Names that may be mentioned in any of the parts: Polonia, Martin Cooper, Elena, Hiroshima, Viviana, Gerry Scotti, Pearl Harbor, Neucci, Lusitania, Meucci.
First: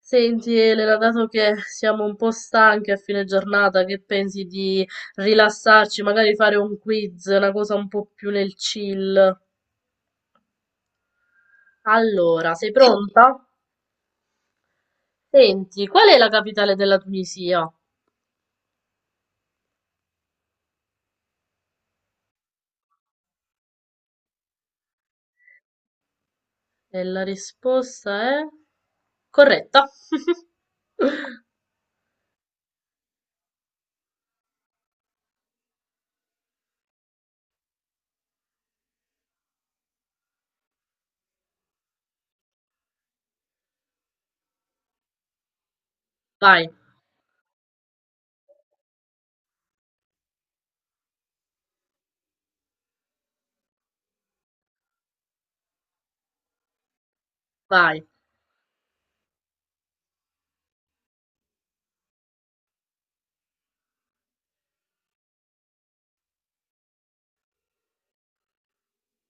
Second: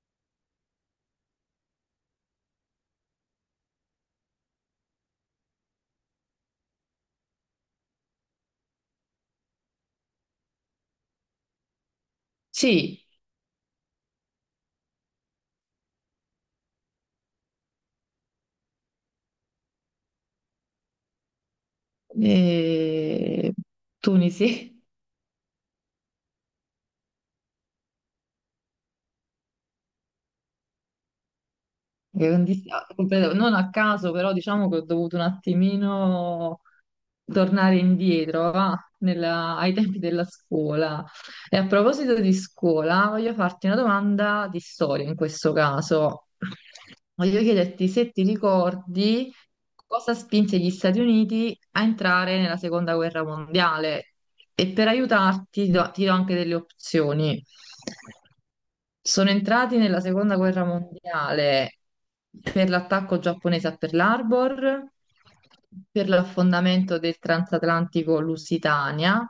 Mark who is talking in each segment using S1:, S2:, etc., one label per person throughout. S1: Senti Elena, dato che siamo un po' stanchi a fine giornata, che pensi di rilassarci, magari fare un quiz, una cosa un po' più nel chill? Allora, sei
S2: Sì,
S1: pronta? Senti, qual è la capitale della Tunisia?
S2: eh, Tunisi.
S1: E la risposta è corretta.
S2: che non dis- ah, completo- Non a caso, però diciamo che ho dovuto un attimino tornare indietro, va, ai tempi della scuola. E a proposito di scuola, voglio farti una domanda di storia in questo caso.
S1: Vai,
S2: Voglio chiederti se ti ricordi cosa spinse gli Stati Uniti a entrare nella Seconda Guerra Mondiale e per aiutarti ti do anche delle opzioni.
S1: vai.
S2: Sono entrati nella seconda guerra mondiale per l'attacco giapponese a Pearl Harbor, per l'affondamento del transatlantico Lusitania,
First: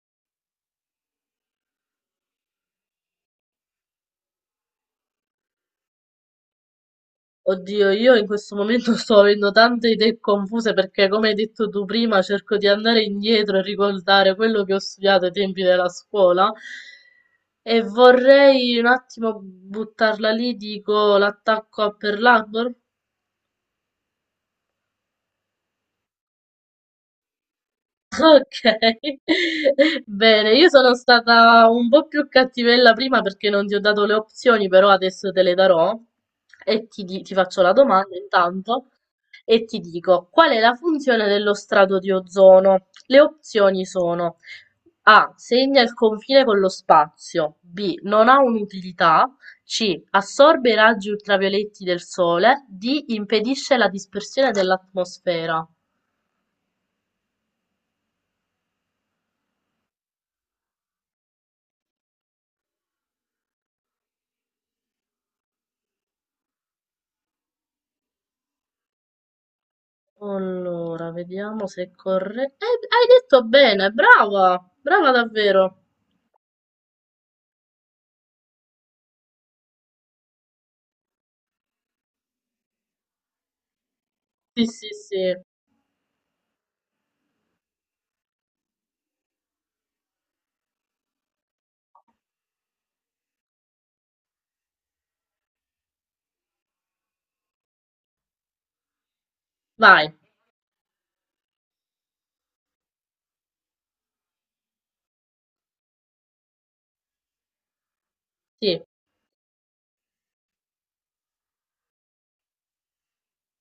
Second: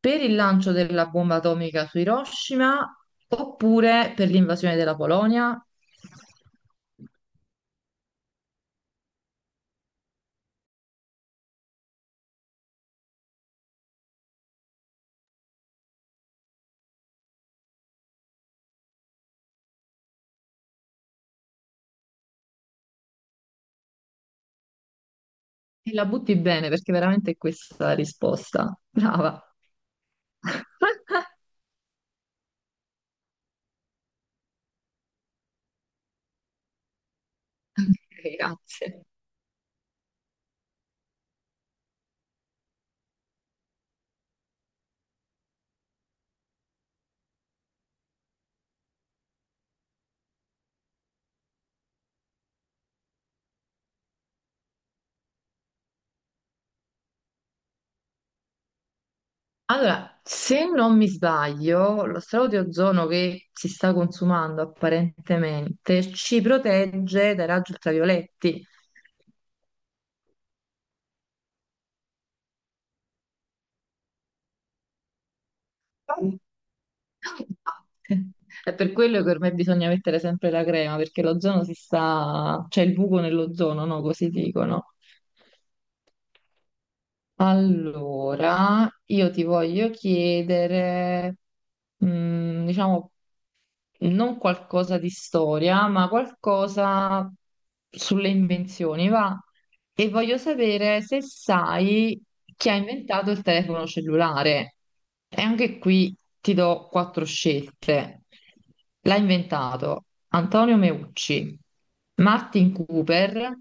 S2: per il lancio della bomba atomica su Hiroshima oppure per l'invasione della Polonia.
S1: Oddio, io in questo momento sto avendo tante idee confuse perché, come hai detto tu prima, cerco di andare indietro e ricordare quello che ho studiato ai tempi della scuola e vorrei un attimo buttarla lì, dico l'attacco a Pearl Harbor.
S2: E la butti bene perché veramente è questa la risposta.
S1: Okay,
S2: Brava.
S1: bene, io sono stata un po' più cattivella prima perché non ti ho dato le opzioni, però adesso te le darò e ti, ti faccio la domanda intanto
S2: Grazie.
S1: e ti dico qual è la funzione dello strato di ozono? Le opzioni sono A. Segna il confine con lo spazio, B. Non ha un'utilità, C. Assorbe i raggi ultravioletti del sole, D. Impedisce la dispersione dell'atmosfera.
S2: Allora, se non mi sbaglio, lo strato di ozono che si sta consumando apparentemente ci protegge dai raggi ultravioletti.
S1: Allora, vediamo se è corretto. Hai detto bene, brava! Brava davvero.
S2: È per quello che ormai bisogna mettere sempre la crema, perché l'ozono si sta c'è il buco nell'ozono, no? Così
S1: Sì, sì,
S2: dicono.
S1: sì.
S2: Allora, io ti voglio chiedere, diciamo, non qualcosa di storia, ma qualcosa sulle invenzioni, va. E
S1: Vai.
S2: voglio sapere se sai chi ha inventato il telefono cellulare. E anche qui ti do quattro scelte.
S1: Sì.
S2: L'ha inventato Antonio Meucci, Martin Cooper,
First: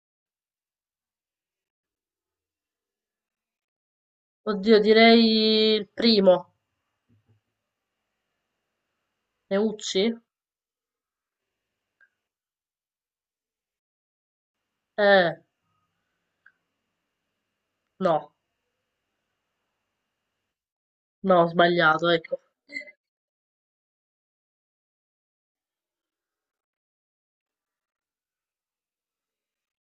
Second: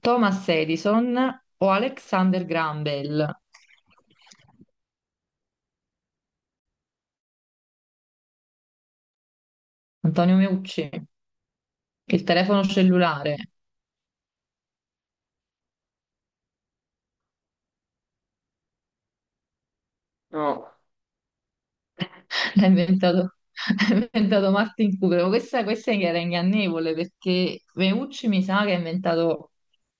S2: Thomas Edison o Alexander Graham Bell.
S1: Oddio, direi il primo. Neucci?
S2: Antonio Meucci, il telefono cellulare.
S1: Eh, no.
S2: No.
S1: No, ho sbagliato, ecco.
S2: L'ha inventato, l'ha inventato Martin Cooper. Ma questa era ingannevole perché Meucci mi sa che ha inventato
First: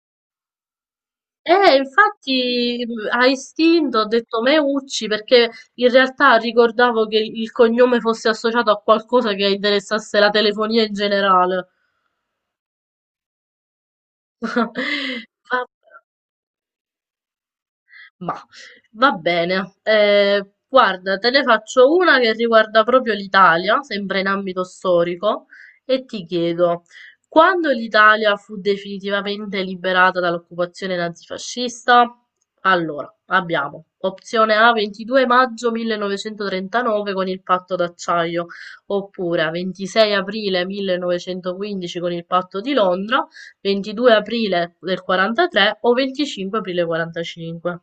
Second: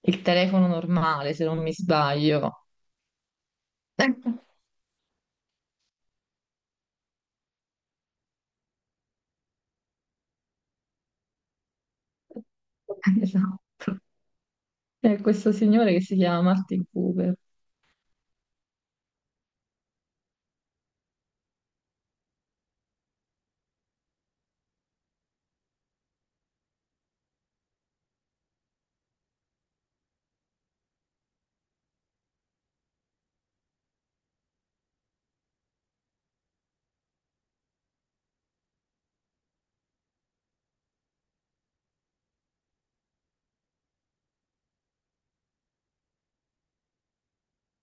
S2: il telefono normale, se non mi sbaglio.
S1: Infatti a istinto ho detto Meucci perché in realtà ricordavo che il cognome fosse associato a qualcosa che interessasse la telefonia in generale.
S2: Esatto. È questo
S1: Vabbè.
S2: signore che si chiama Martin Cooper.
S1: Mah, va bene. Guarda, te ne faccio una che riguarda proprio l'Italia, sempre in ambito storico, e ti chiedo, quando l'Italia fu definitivamente liberata dall'occupazione nazifascista? Allora, abbiamo opzione A 22 maggio 1939 con il patto d'acciaio, oppure 26 aprile 1915 con il patto di Londra, 22 aprile del 43 o 25 aprile 45.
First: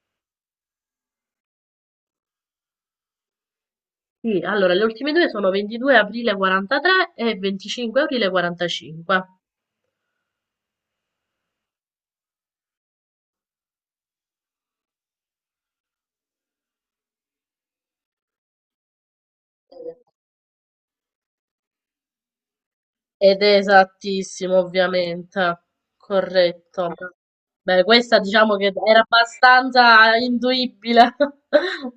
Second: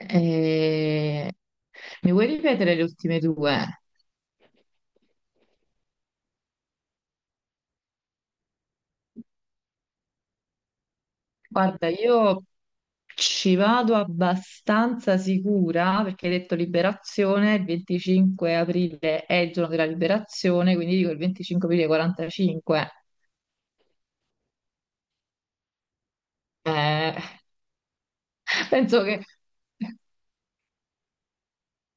S2: E- Mi vuoi ripetere le ultime due?
S1: Sì, allora le ultime due sono 22 aprile 43 e 25 aprile 45.
S2: Guarda, io ci vado abbastanza sicura perché hai detto liberazione, il 25 aprile è il giorno della liberazione, quindi dico il 25 aprile 45.
S1: Ed è esattissimo, ovviamente. Corretto.
S2: Eh,
S1: Beh, questa diciamo che era
S2: penso che
S1: abbastanza induibile.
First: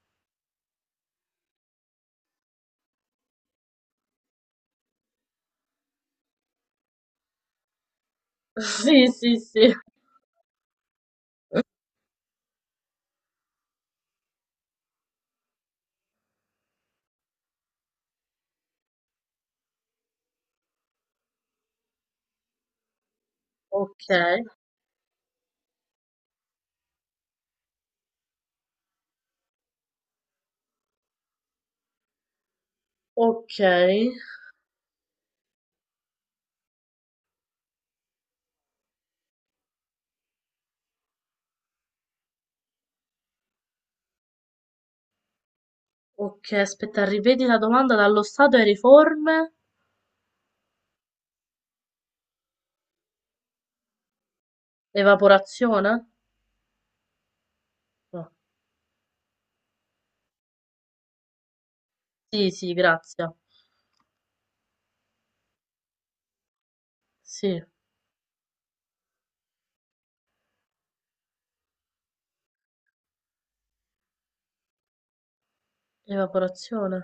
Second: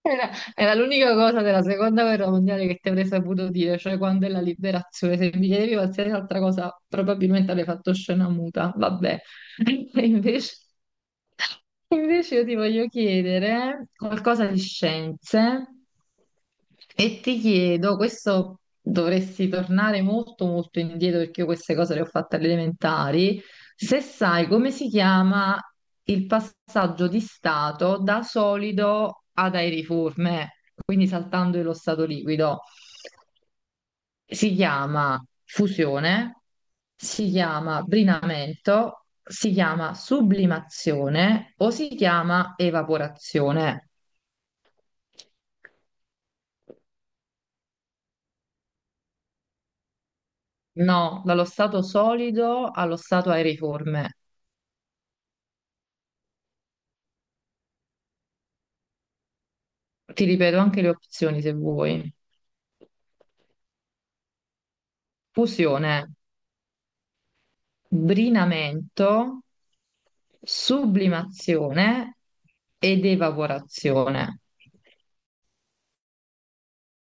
S2: Era, era l'unica cosa della seconda guerra mondiale che ti avrei saputo dire, cioè quando è la liberazione. Se mi chiedevi qualsiasi altra cosa, probabilmente avrei fatto scena muta.
S1: Sì,
S2: Vabbè.
S1: sì, sì.
S2: E invece, invece io ti voglio chiedere qualcosa di scienze e ti chiedo, questo dovresti tornare molto molto indietro perché io queste cose le ho fatte alle elementari. Se
S1: Ok,
S2: sai come si chiama il passaggio di stato da solido ad aeriforme, quindi saltando lo stato liquido,
S1: ok,
S2: si chiama fusione, si chiama brinamento, si chiama sublimazione o si chiama evaporazione.
S1: ok. Aspetta, ripeti la domanda dallo stato e riforme.
S2: No, dallo stato solido allo stato aeriforme.
S1: Evaporazione? No.
S2: Ti ripeto anche le opzioni se vuoi.
S1: Sì, sì, grazie.
S2: Fusione,
S1: Sì,
S2: brinamento, sublimazione ed evaporazione.
S1: evaporazione.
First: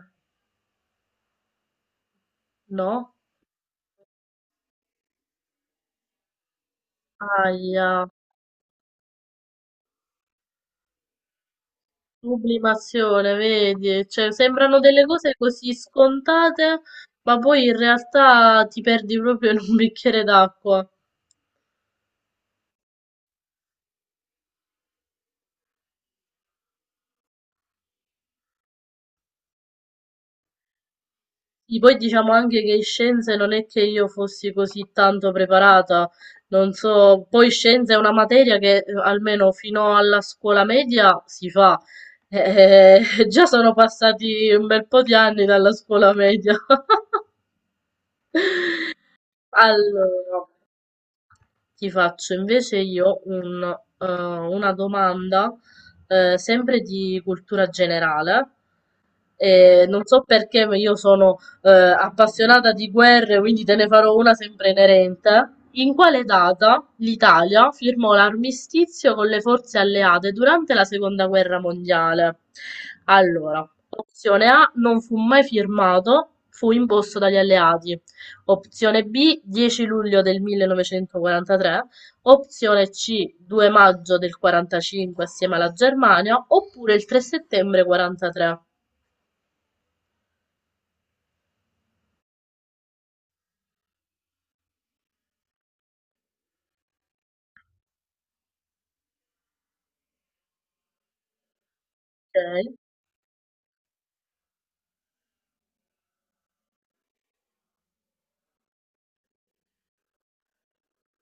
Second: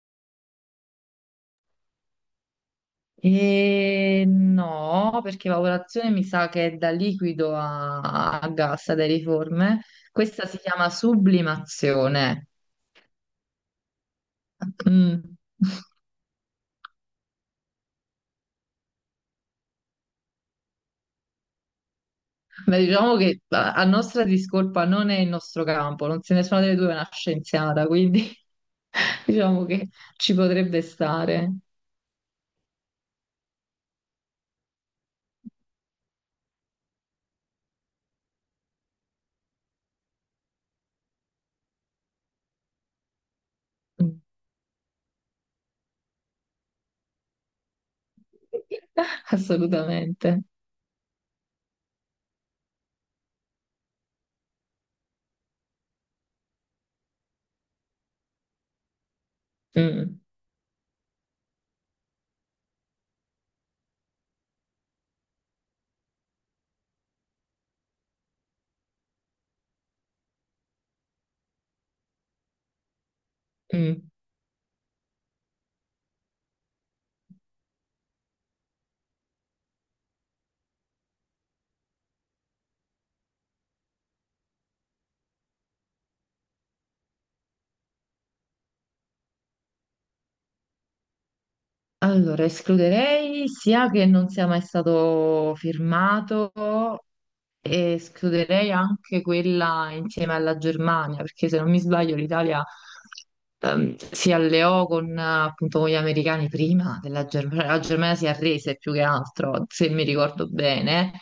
S1: No?
S2: E no, perché evaporazione mi sa che è da liquido
S1: Aia.
S2: a, a gas, ad aeriforme. Questa si chiama sublimazione.
S1: Sublimazione, vedi? Cioè, sembrano delle cose
S2: Mm.
S1: così scontate, ma poi in realtà ti perdi proprio in un bicchiere d'acqua.
S2: Beh, diciamo che a nostra discolpa non è il nostro campo, non se nessuna delle due è una scienziata, quindi diciamo che ci potrebbe stare.
S1: E poi diciamo anche che in scienze non è che io fossi così tanto preparata, non so, poi scienze è una materia che almeno fino alla scuola media si fa. Eh, già sono
S2: Mm.
S1: passati un bel po' di anni dalla scuola media.
S2: Assolutamente.
S1: Allora. Ti faccio invece io una domanda, sempre di cultura generale. E non
S2: Mm,
S1: so perché, ma io sono appassionata di guerre, quindi te ne farò una sempre inerente. In quale data l'Italia firmò l'armistizio con le forze alleate durante la seconda guerra mondiale? Allora,
S2: mm.
S1: opzione A non fu mai firmato, fu imposto dagli alleati. Opzione B dieci luglio del 1943, opzione C due maggio del 45 assieme alla Germania, oppure il 3 settembre 43.
S2: Allora, escluderei sia che non sia mai stato firmato e escluderei anche quella insieme alla Germania, perché se non mi sbaglio l'Italia
S1: Ok.
S2: si alleò con, appunto, con gli americani prima della Germania, la Germania si arrese più che altro, se mi ricordo bene.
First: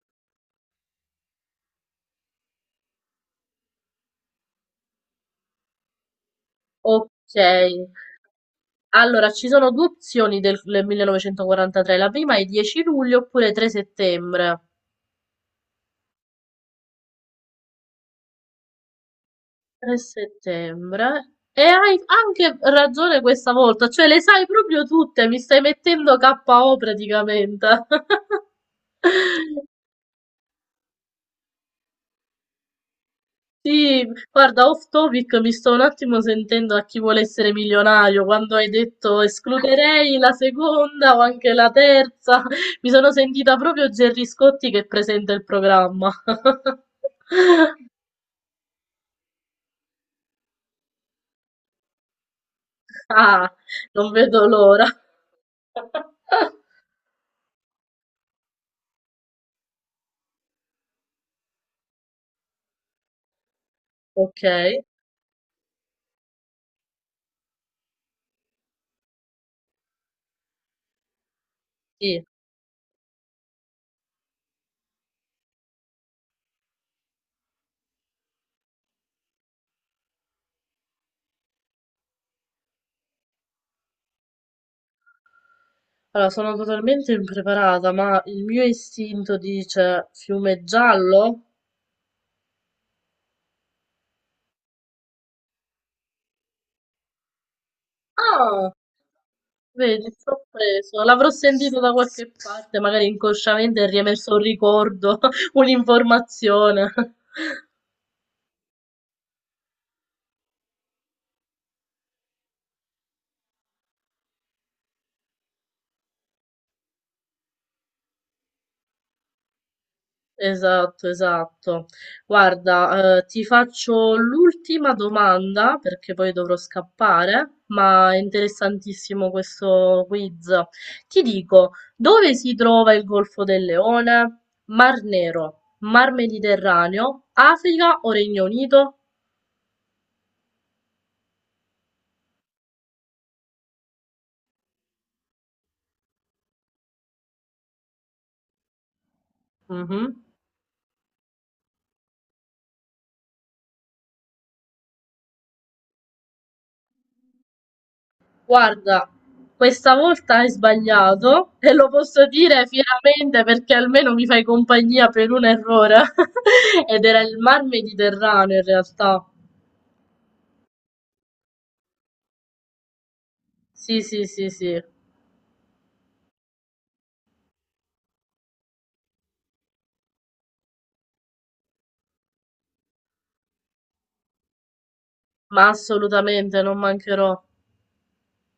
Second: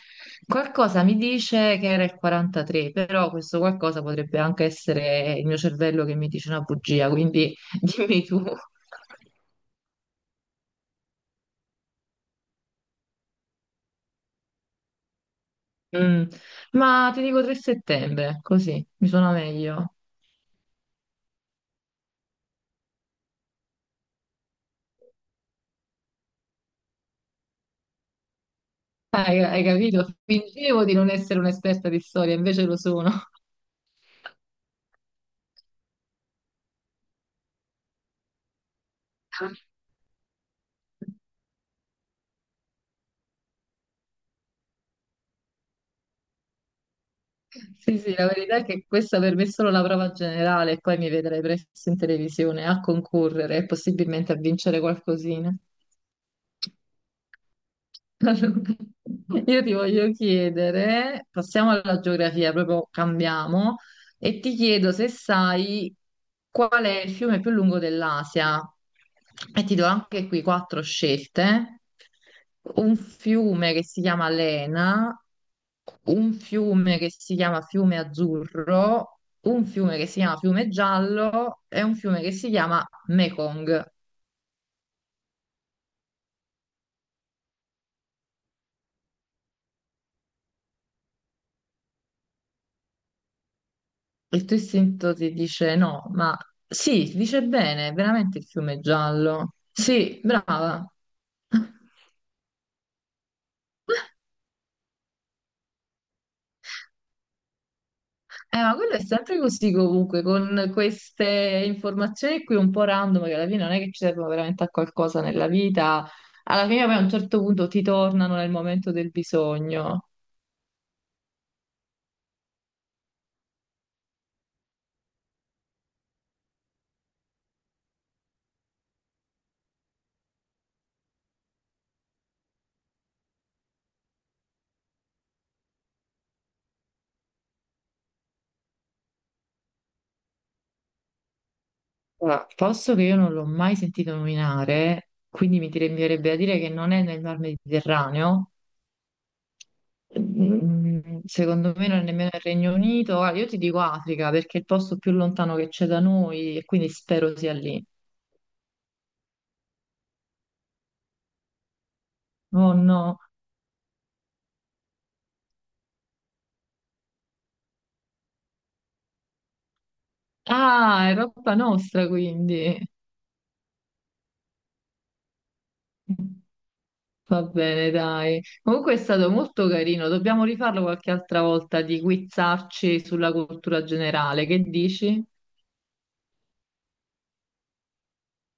S2: Qualcosa mi dice che era il 43, però questo qualcosa potrebbe anche essere il mio cervello che mi dice una bugia,
S1: Ok.
S2: quindi dimmi tu.
S1: Allora, ci sono due opzioni del 1943. La prima è 10 luglio oppure 3 settembre.
S2: Mm. Ma ti dico 3 settembre, così mi suona meglio.
S1: 3 settembre. E hai anche ragione questa volta, cioè le sai proprio tutte, mi stai mettendo KO praticamente.
S2: Hai capito? Fingevo di non essere un'esperta di storia, invece lo sono.
S1: Sì, guarda, off topic, mi sto un attimo sentendo a chi vuole essere milionario, quando hai detto escluderei la seconda o anche la terza, mi sono sentita proprio Gerry Scotti che presenta il programma.
S2: Sì, sì, la verità è che questa per me è solo la prova generale, e poi mi vedrai presto in televisione a
S1: Ah,
S2: concorrere e
S1: non
S2: possibilmente a
S1: vedo
S2: vincere
S1: l'ora.
S2: qualcosina. Allora, io ti voglio chiedere, passiamo alla geografia, proprio cambiamo, e
S1: Ok,
S2: ti chiedo se sai qual è il fiume più lungo dell'Asia. E ti do anche qui quattro scelte.
S1: sì.
S2: Un fiume che si chiama Lena, un fiume che si chiama Fiume Azzurro, un fiume che si chiama Fiume Giallo e un fiume che si chiama Mekong.
S1: Allora, sono totalmente impreparata, ma il mio istinto dice fiume giallo?
S2: Il tuo istinto ti dice no, ma sì, dice bene, veramente il
S1: Ah!
S2: fiume è giallo.
S1: Vedi,
S2: Sì, brava.
S1: sorpreso. L'avrò sentito da qualche parte, magari inconsciamente è riemerso un ricordo, un'informazione.
S2: Ma quello è sempre così comunque, con queste informazioni qui un po' random, che alla fine non è che ci servono veramente a qualcosa nella vita, alla fine poi a un certo punto ti tornano nel momento del bisogno.
S1: Esatto, esatto. Guarda, ti faccio l'ultima domanda perché poi dovrò scappare, ma è interessantissimo questo quiz. Ti dico, dove si trova il Golfo del Leone? Mar Nero, Mar Mediterraneo, Africa o Regno Unito?
S2: Allora, posto che io non l'ho mai sentito nominare, quindi mi direbbe a dire che non è nel Mar Mediterraneo.
S1: Mhm.
S2: Secondo me non è nemmeno il Regno Unito. Guarda, io ti dico Africa perché è il posto più lontano che c'è da noi e quindi spero sia lì.
S1: Guarda, questa volta hai sbagliato e lo posso dire
S2: Oh no.
S1: fieramente perché almeno mi fai compagnia per un errore. Ed era il Mar Mediterraneo in realtà.
S2: Ah, è roba nostra quindi.
S1: Sì, sì, sì, sì,
S2: Va bene, dai. Comunque è stato molto carino. Dobbiamo rifarlo qualche altra volta di quizzarci sulla cultura generale. Che dici?
S1: ma assolutamente non mancherò.